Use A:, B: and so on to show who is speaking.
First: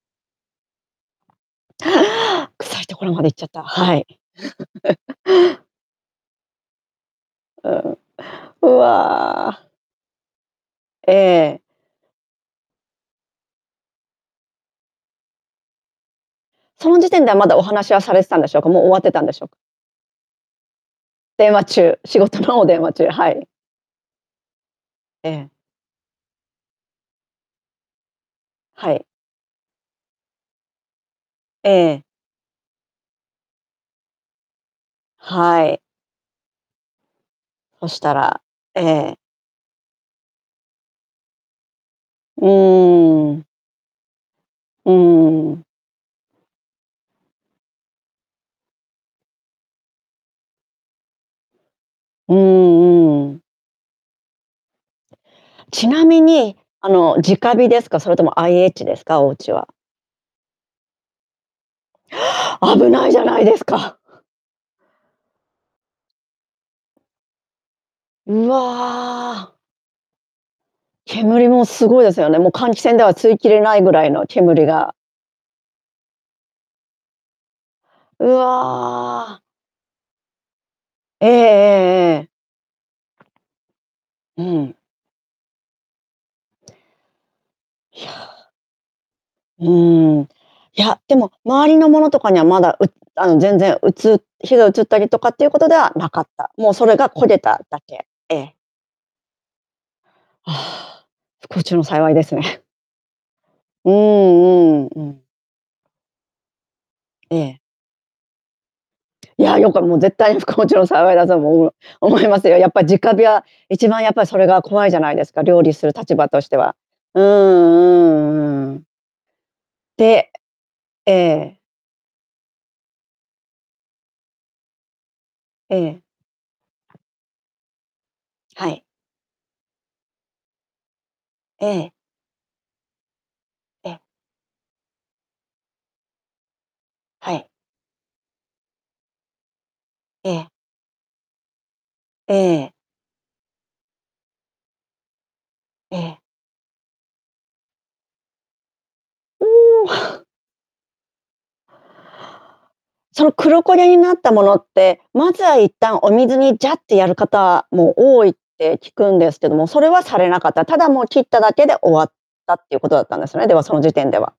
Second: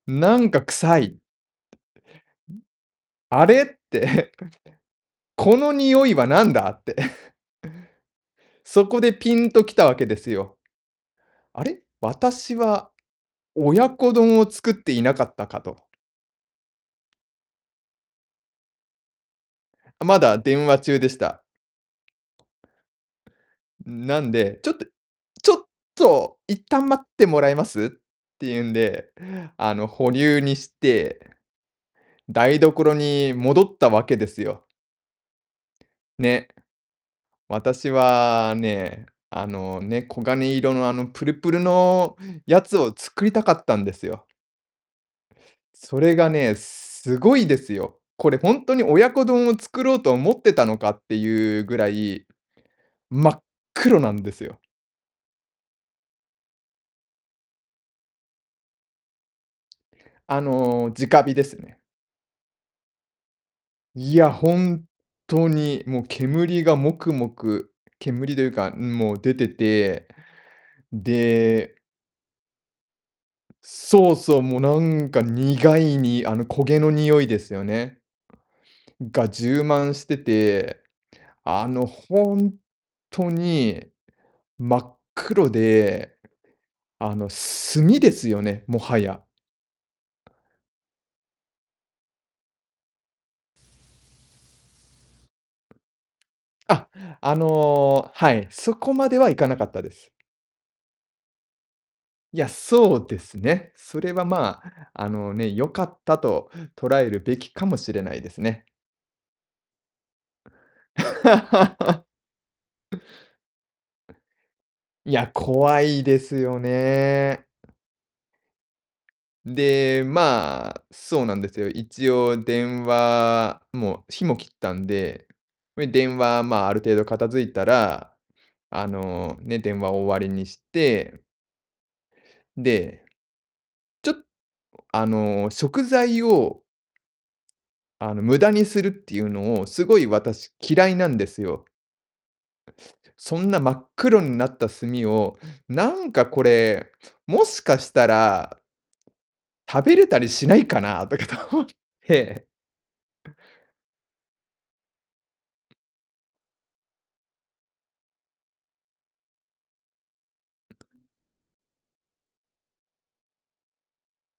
A: なんか臭い。ん。
B: 臭いところまで行っち
A: あ
B: ゃった、
A: れ？っ
B: はい。
A: て。この匂いは何だ、って。
B: うん。う
A: そこでピンと
B: わ。
A: きたわけですよ。
B: ええ。
A: 「あれ？私は、親子丼を作っていなかったか」と。
B: その時点では、まだお話はされてたんでしょうか、もう終わってたんでしょう
A: あ、まだ電話中でした。
B: 電話中。仕事の電話中。はい。
A: ん、なんで、「ちょっと、
B: え
A: ち
B: え。
A: ょっと一旦待ってもらえます？」っていうん
B: はい。
A: で、あの、保留にして
B: ええ。
A: 台所に戻ったわけですよ。
B: はい。
A: ね。
B: そ
A: 私
B: したら、
A: は
B: え
A: ね、
B: え。
A: あの、ね、黄金色の、あの、プルプルの
B: う
A: やつを作り
B: ー
A: た
B: ん。
A: かったんですよ。
B: うーん。
A: それがね、すごいですよ。これ、ほんとに親子丼を作ろうと思ってたのか、っていうぐらい、
B: うーん、
A: 真
B: うん。
A: っ黒なんですよ。
B: ちなみに、あの、直火ですか、それとも IH ですか、おうちは。
A: あの、直火ですね。
B: 危ないじゃないですか。
A: いや、ほんとに、もう、煙がもくもく煙とい
B: う
A: うか、うん、もう出て
B: わ。
A: て、
B: 煙も
A: で
B: すごいですよね。もう、換気扇では吸いきれないぐらい
A: そう
B: の
A: そう、もう、
B: 煙
A: な
B: が
A: んか苦いにあの、焦げの匂いですよね。
B: う
A: が、
B: わ。
A: 充満してて、
B: えええ
A: あの、
B: えええ。
A: ほんとに
B: うん。
A: 真っ黒で、あの、炭
B: い
A: ですよ
B: や。
A: ね、もはや。
B: うーん。いや、でも、周りのものとかには、まだ、うあの、全然、うつ火が移ったりとかっていうことではなかった。もうそ
A: あ！
B: れが、焦
A: あ
B: げただけ。
A: の、は
B: え
A: い、
B: え。
A: そこまでは行かなかったです。
B: ああ、不幸中の幸いです
A: いや、
B: ね。
A: そうですね。
B: う
A: それは、ま
B: ん
A: あ、
B: うんう
A: あ
B: ん。
A: の、ね、良かったと捉える
B: え
A: べき
B: え。
A: かもしれないですね。
B: いや、よこれ、もう、絶対、不幸中の幸いだと思いま思いますよ。やっぱ、直火 は、一番やっぱり、それが怖いじゃな
A: い
B: いで
A: や、
B: すか、料理
A: 怖
B: する
A: い
B: 立
A: で
B: 場
A: す
B: として
A: よ
B: は。うん
A: ね。
B: うんうん。
A: で、
B: で
A: まあ、
B: え
A: そうなんで
B: え。
A: すよ。一応電話もう、火も切ったんで。うえ
B: ええ。
A: 電話、まあ、ある程度片付いたら、
B: はい。
A: あの、ね、電話を終わりにして
B: ええ。
A: で
B: ええ。
A: ちょっあの、食材を
B: はい。
A: あの、無駄にするっていうのを、すごい、
B: ええ。
A: 私、嫌いなんですよ。
B: ええ。
A: そんな、真っ黒んなった炭を、な
B: え
A: ん
B: え。
A: かこれ、もしかしたら
B: お
A: 食
B: お。
A: べれた りしないかな、とかと思って
B: その、黒焦げになったものって、まずは、一旦お水にジャってやる方も多いって聞くんですけども、それはされなかった、ただ、もう切っただけで終わった、っていうことだったんですね、では、その時点では。